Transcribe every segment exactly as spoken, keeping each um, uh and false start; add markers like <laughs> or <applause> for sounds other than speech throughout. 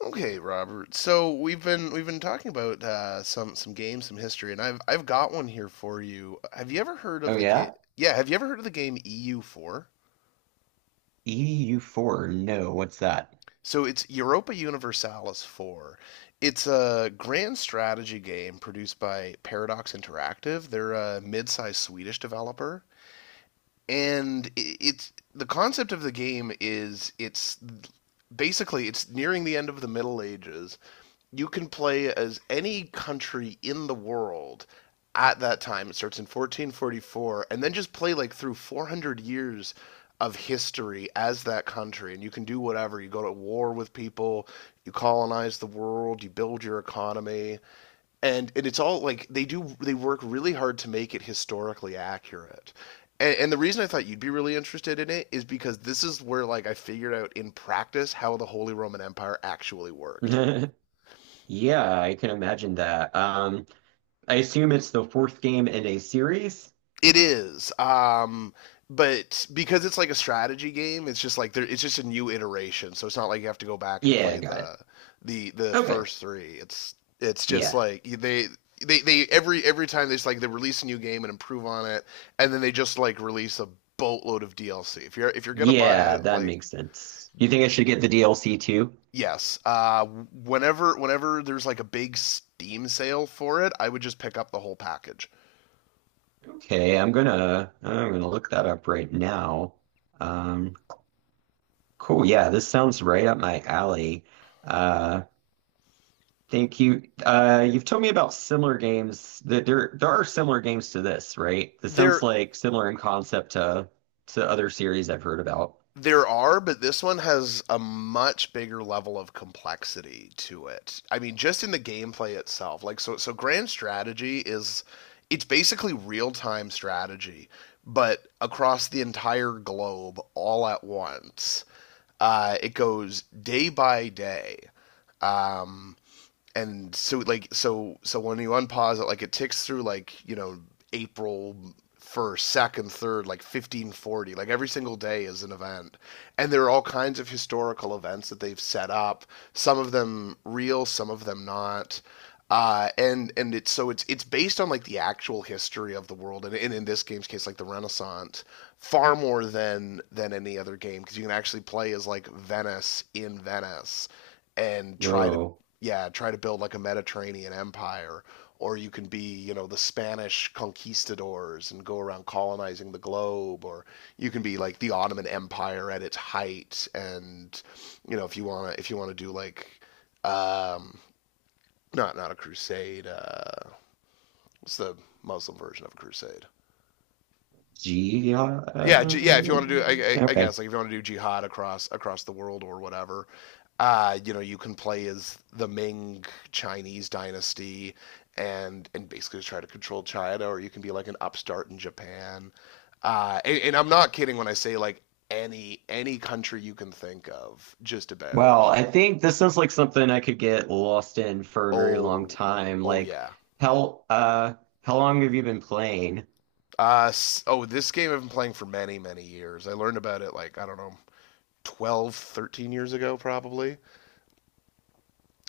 Okay, Robert. So we've been we've been talking about uh, some some games, some history, and I've I've got one here for you. Have you ever heard of Oh the game? yeah? Yeah, have you ever heard of the game E U four? E U four. No, what's that? So it's Europa Universalis four. It's a grand strategy game produced by Paradox Interactive. They're a mid-sized Swedish developer, and i- it's the concept of the game is it's basically it's nearing the end of the Middle Ages. You can play as any country in the world at that time. It starts in one four four four, and then just play like through four hundred years of history as that country. And you can do whatever. You go to war with people, you colonize the world, you build your economy and and it's all like they do they work really hard to make it historically accurate and, and the reason I thought you'd be really interested in it is because this is where like I figured out in practice how the Holy Roman Empire actually worked. <laughs> Yeah, I can imagine that. Um, I assume it's the fourth game in a series? It is. Um, but because it's like a strategy game, it's just like there, it's just a new iteration. So it's not like you have to go back and Yeah, play I got it. the the the Okay. first three. It's it's just Yeah. like they they they every every time they just like they release a new game and improve on it, and then they just like release a boatload of D L C. If you're if you're gonna buy Yeah, it, that like makes sense. You think I should get the D L C too? yes, uh, whenever whenever there's like a big Steam sale for it, I would just pick up the whole package. Okay, I'm gonna I'm gonna look that up right now. Um, cool. Yeah, this sounds right up my alley. Uh, Thank you. Uh, you've told me about similar games that there there are similar games to this, right? This sounds There like similar in concept to to other series I've heard about. There are, but this one has a much bigger level of complexity to it. I mean, just in the gameplay itself. Like so so grand strategy is it's basically real-time strategy, but across the entire globe all at once. Uh, it goes day by day, and so like so so when you unpause it, like it ticks through like you know April first, second, third, like fifteen forty. Like every single day is an event, and there are all kinds of historical events that they've set up. Some of them real, some of them not. Uh, and and it's so it's it's based on like the actual history of the world, and, and in this game's case, like the Renaissance, far more than than any other game because you can actually play as like Venice in Venice and try to Whoa. yeah, try to build like a Mediterranean empire, or you can be, you know, the Spanish conquistadors and go around colonizing the globe, or you can be like the Ottoman Empire at its height, and you know, if you wanna if you wanna do like, um, not not a crusade, uh, what's the Muslim version of a crusade? G Yeah, yeah. If you want to do, I, I, okay. guess, like if you want to do jihad across across the world or whatever, uh, you know, you can play as the Ming Chinese dynasty and and basically just try to control China, or you can be like an upstart in Japan. Uh, and, and I'm not kidding when I say like any any country you can think of, just about. Well, I think this sounds like something I could get lost in for a very long Oh, time. oh Like yeah. how uh how long have you been playing? Uh, s- oh, this game I've been playing for many many years. I learned about it like I don't know, twelve, thirteen years ago probably.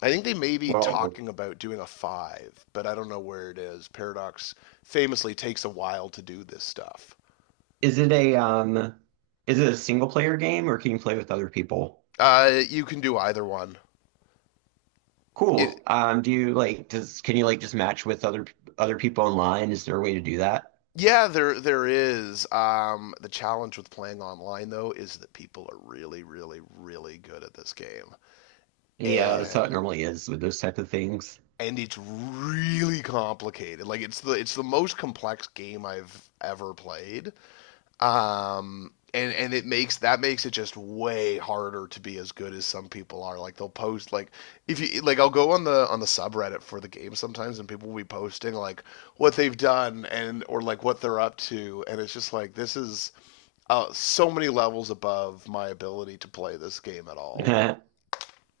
I think they may be Well, talking about doing a five, but I don't know where it is. Paradox famously takes a while to do this stuff. is it a um is it a single player game, or can you play with other people? Uh, you can do either one. It, Cool. Um, do you like does can you like just match with other other people online? Is there a way to do that? yeah, there there is. Um, the challenge with playing online though is that people are really, really, really good at this game, Yeah, that's how and it normally is with those type of things. and it's really complicated. Like it's the it's the most complex game I've ever played. Um, and and it makes that makes it just way harder to be as good as some people are. Like they'll post like if you like I'll go on the on the subreddit for the game sometimes and people will be posting like what they've done and or like what they're up to and it's just like this is uh, so many levels above my ability to play this game at all. <laughs>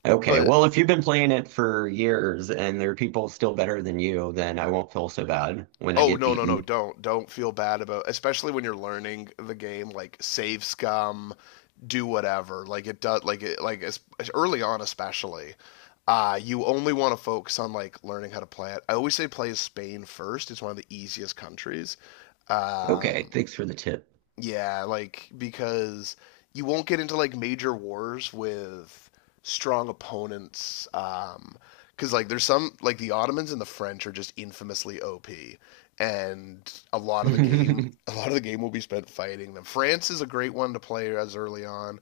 Okay, But well, if you've been playing it for years and there are people still better than you, then I won't feel so bad when I Oh get no no no! beaten. Don't don't feel bad about, especially when you're learning the game. Like save scum, do whatever. Like it does. Like it like as, early on, especially. Uh, you only want to focus on like learning how to play it. I always say play Spain first. It's one of the easiest countries. Okay, Um, thanks for the tip. yeah, like because you won't get into like major wars with strong opponents. Um, because like there's some like the Ottomans and the French are just infamously O P, and a lot of the game, <laughs> <laughs> a lot of the game will be spent fighting them. France is a great one to play as early on.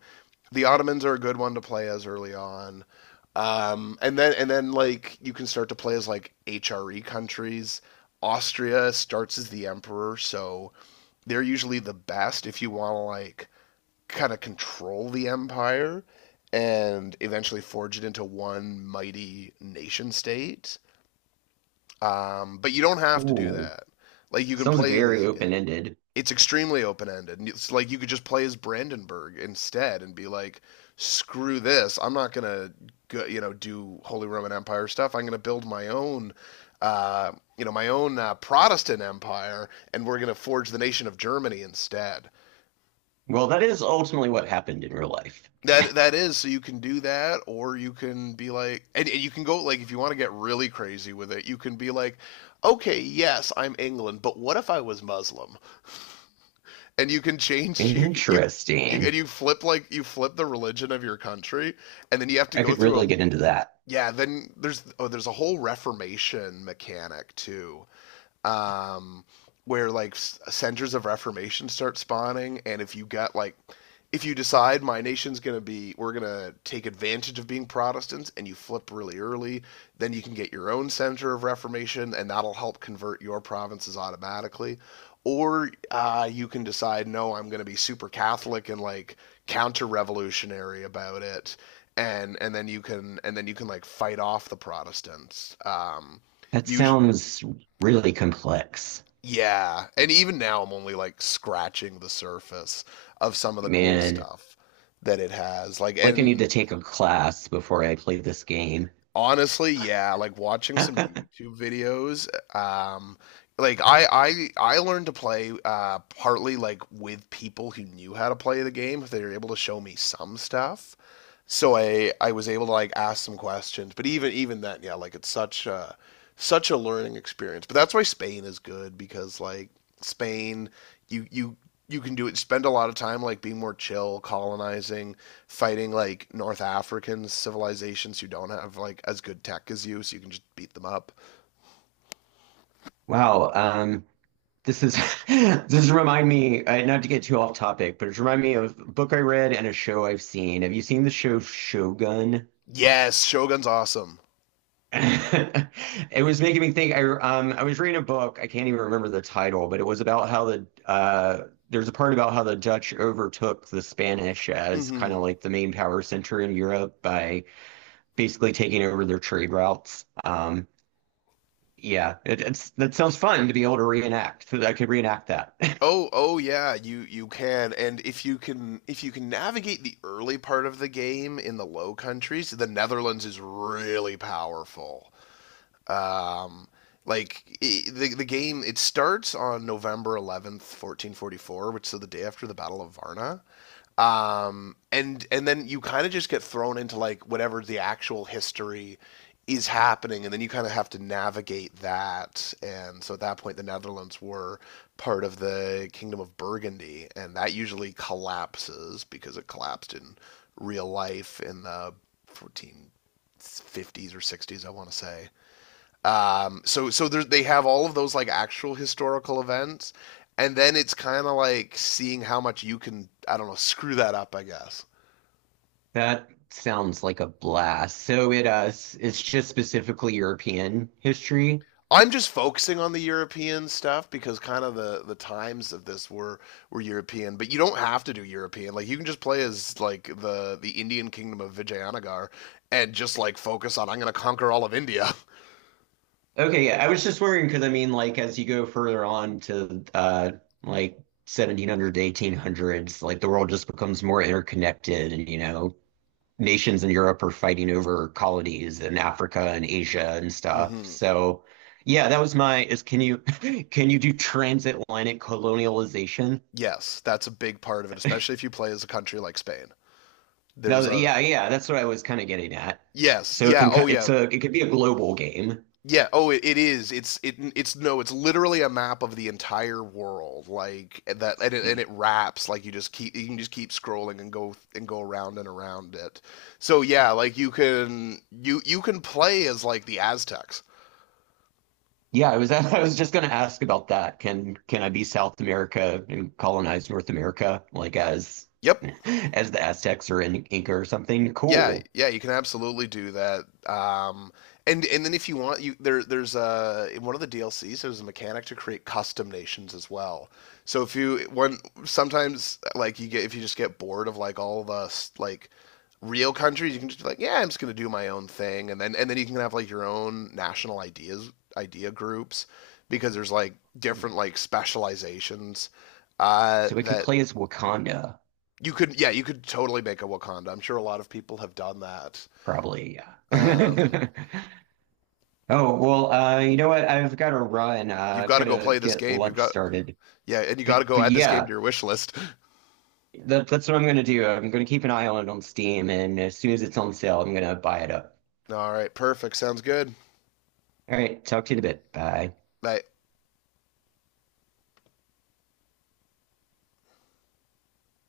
The Ottomans are a good one to play as early on. Um, and then and then like you can start to play as like H R E countries. Austria starts as the emperor, so they're usually the best if you want to like kind of control the empire and eventually forge it into one mighty nation state. Um, but you don't have to do Ooh, that. Like you can sounds play very as yeah, open-ended. it's extremely open ended. It's like you could just play as Brandenburg instead and be like, screw this, I'm not gonna you know do Holy Roman Empire stuff. I'm gonna build my own. Uh, you know my own uh, Protestant empire, and we're going to forge the nation of Germany instead. Well, that is ultimately what happened in real life. That that is so you can do that, or you can be like, and, and you can go like if you want to get really crazy with it, you can be like, okay, yes, I'm England, but what if I was Muslim? And you can change <laughs> you you you Interesting. and you flip like you flip the religion of your country, and then you have to I go could through really a get into that. yeah. Then there's oh there's a whole Reformation mechanic too, um, where like centers of reformation start spawning, and if you got like, if you decide my nation's gonna be, we're gonna take advantage of being Protestants, and you flip really early, then you can get your own center of reformation, and that'll help convert your provinces automatically. Or uh, you can decide, no, I'm going to be super Catholic and like counter-revolutionary about it, and and then you can and then you can like fight off the Protestants. Um, That us- sounds really complex. yeah, and even now I'm only like scratching the surface of some of the cool Man, stuff that it has. Like, like I need to and take a class before I play this game. honestly, yeah, like watching some <laughs> YouTube videos, um, like I I I learned to play uh partly like with people who knew how to play the game if they were able to show me some stuff. So I I was able to like ask some questions, but even even then, yeah, like it's such a such a learning experience. But that's why Spain is good because like Spain, you you you can do it. Spend a lot of time like being more chill, colonizing, fighting like North African civilizations who don't have like as good tech as you, so you can just beat them up. Wow, um, this is <laughs> this remind me, uh, not to get too off topic, but it's remind me of a book I read and a show I've seen. Have you seen the show Shogun? Yes, Shogun's awesome. <laughs> It was making me think. I um I was reading a book. I can't even remember the title, but it was about how the uh there's a part about how the Dutch overtook the Spanish as kind Mm-hmm. of like the main power center in Europe by basically taking over their trade routes. Um, Yeah, it, it's that sounds fun to be able to reenact. So I could reenact that. <laughs> Oh, oh yeah, you you can, and if you can if you can navigate the early part of the game in the Low Countries, the Netherlands is really powerful. Um, like I the the game, it starts on November eleventh, fourteen forty four, which is the day after the Battle of Varna, um, and and then you kind of just get thrown into like whatever the actual history is happening, and then you kind of have to navigate that. And so at that point, the Netherlands were part of the Kingdom of Burgundy, and that usually collapses because it collapsed in real life in the fourteen fifties or sixties, I want to say. Um, so so they have all of those like actual historical events, and then it's kind of like seeing how much you can I don't know screw that up. I guess That sounds like a blast. So it uh, s- it's just specifically European history. I'm just focusing on the European stuff because kind of the the times of this were were European, but you don't have to do European. Like you can just play as like the the Indian kingdom of Vijayanagar and just like focus on I'm going to conquer all of India. Okay, yeah, I was just wondering because I mean, like, as you go further on to uh, like seventeen hundred to eighteen hundreds, like the world just becomes more interconnected, and you know, nations in Europe are fighting over colonies in Africa and Asia and <laughs> stuff. hmm So yeah, that was my is can you <laughs> can you do transatlantic colonialization? Yes, that's a big part of it, especially if you play as a country like Spain. There's No, a yeah, yeah, that's what I was kind of getting at. yes, So it yeah, can ki- oh yeah, it's a it could be a global game. yeah. Oh, it, it is. It's it, it's no. It's literally a map of the entire world. Like and that, and it, and it wraps. Like you just keep you can just keep scrolling and go and go around and around it. So yeah, like you can you you can play as like the Aztecs. Yeah, I was <laughs> I was just going to ask about that. Can can I be South America and colonize North America like as Yep. <laughs> as the Aztecs or in Inca or something? Yeah, Cool. yeah, you can absolutely do that. Um, and and then if you want, you there there's a in one of the D L Cs there's a mechanic to create custom nations as well. So if you one sometimes like you get if you just get bored of like all the s- like real countries, you can just be like, yeah, I'm just gonna do my own thing, and then and then you can have like your own national ideas idea groups because there's like different like specializations uh, So it could that play as Wakanda. you could yeah you could totally make a Wakanda. I'm sure a lot of people have done that Probably, um, yeah. <laughs> Oh, well, uh, you know what? I've got to run. Uh, you've I've got to got go to play this get game. You've lunch got started. yeah, and you But got to go but add this game to yeah, your wish list. that, that's what I'm going to do. I'm going to keep an eye on it on Steam, and as soon as it's on sale, I'm going to buy it up. All right, perfect. Sounds good. All right, talk to you in a bit. Bye. I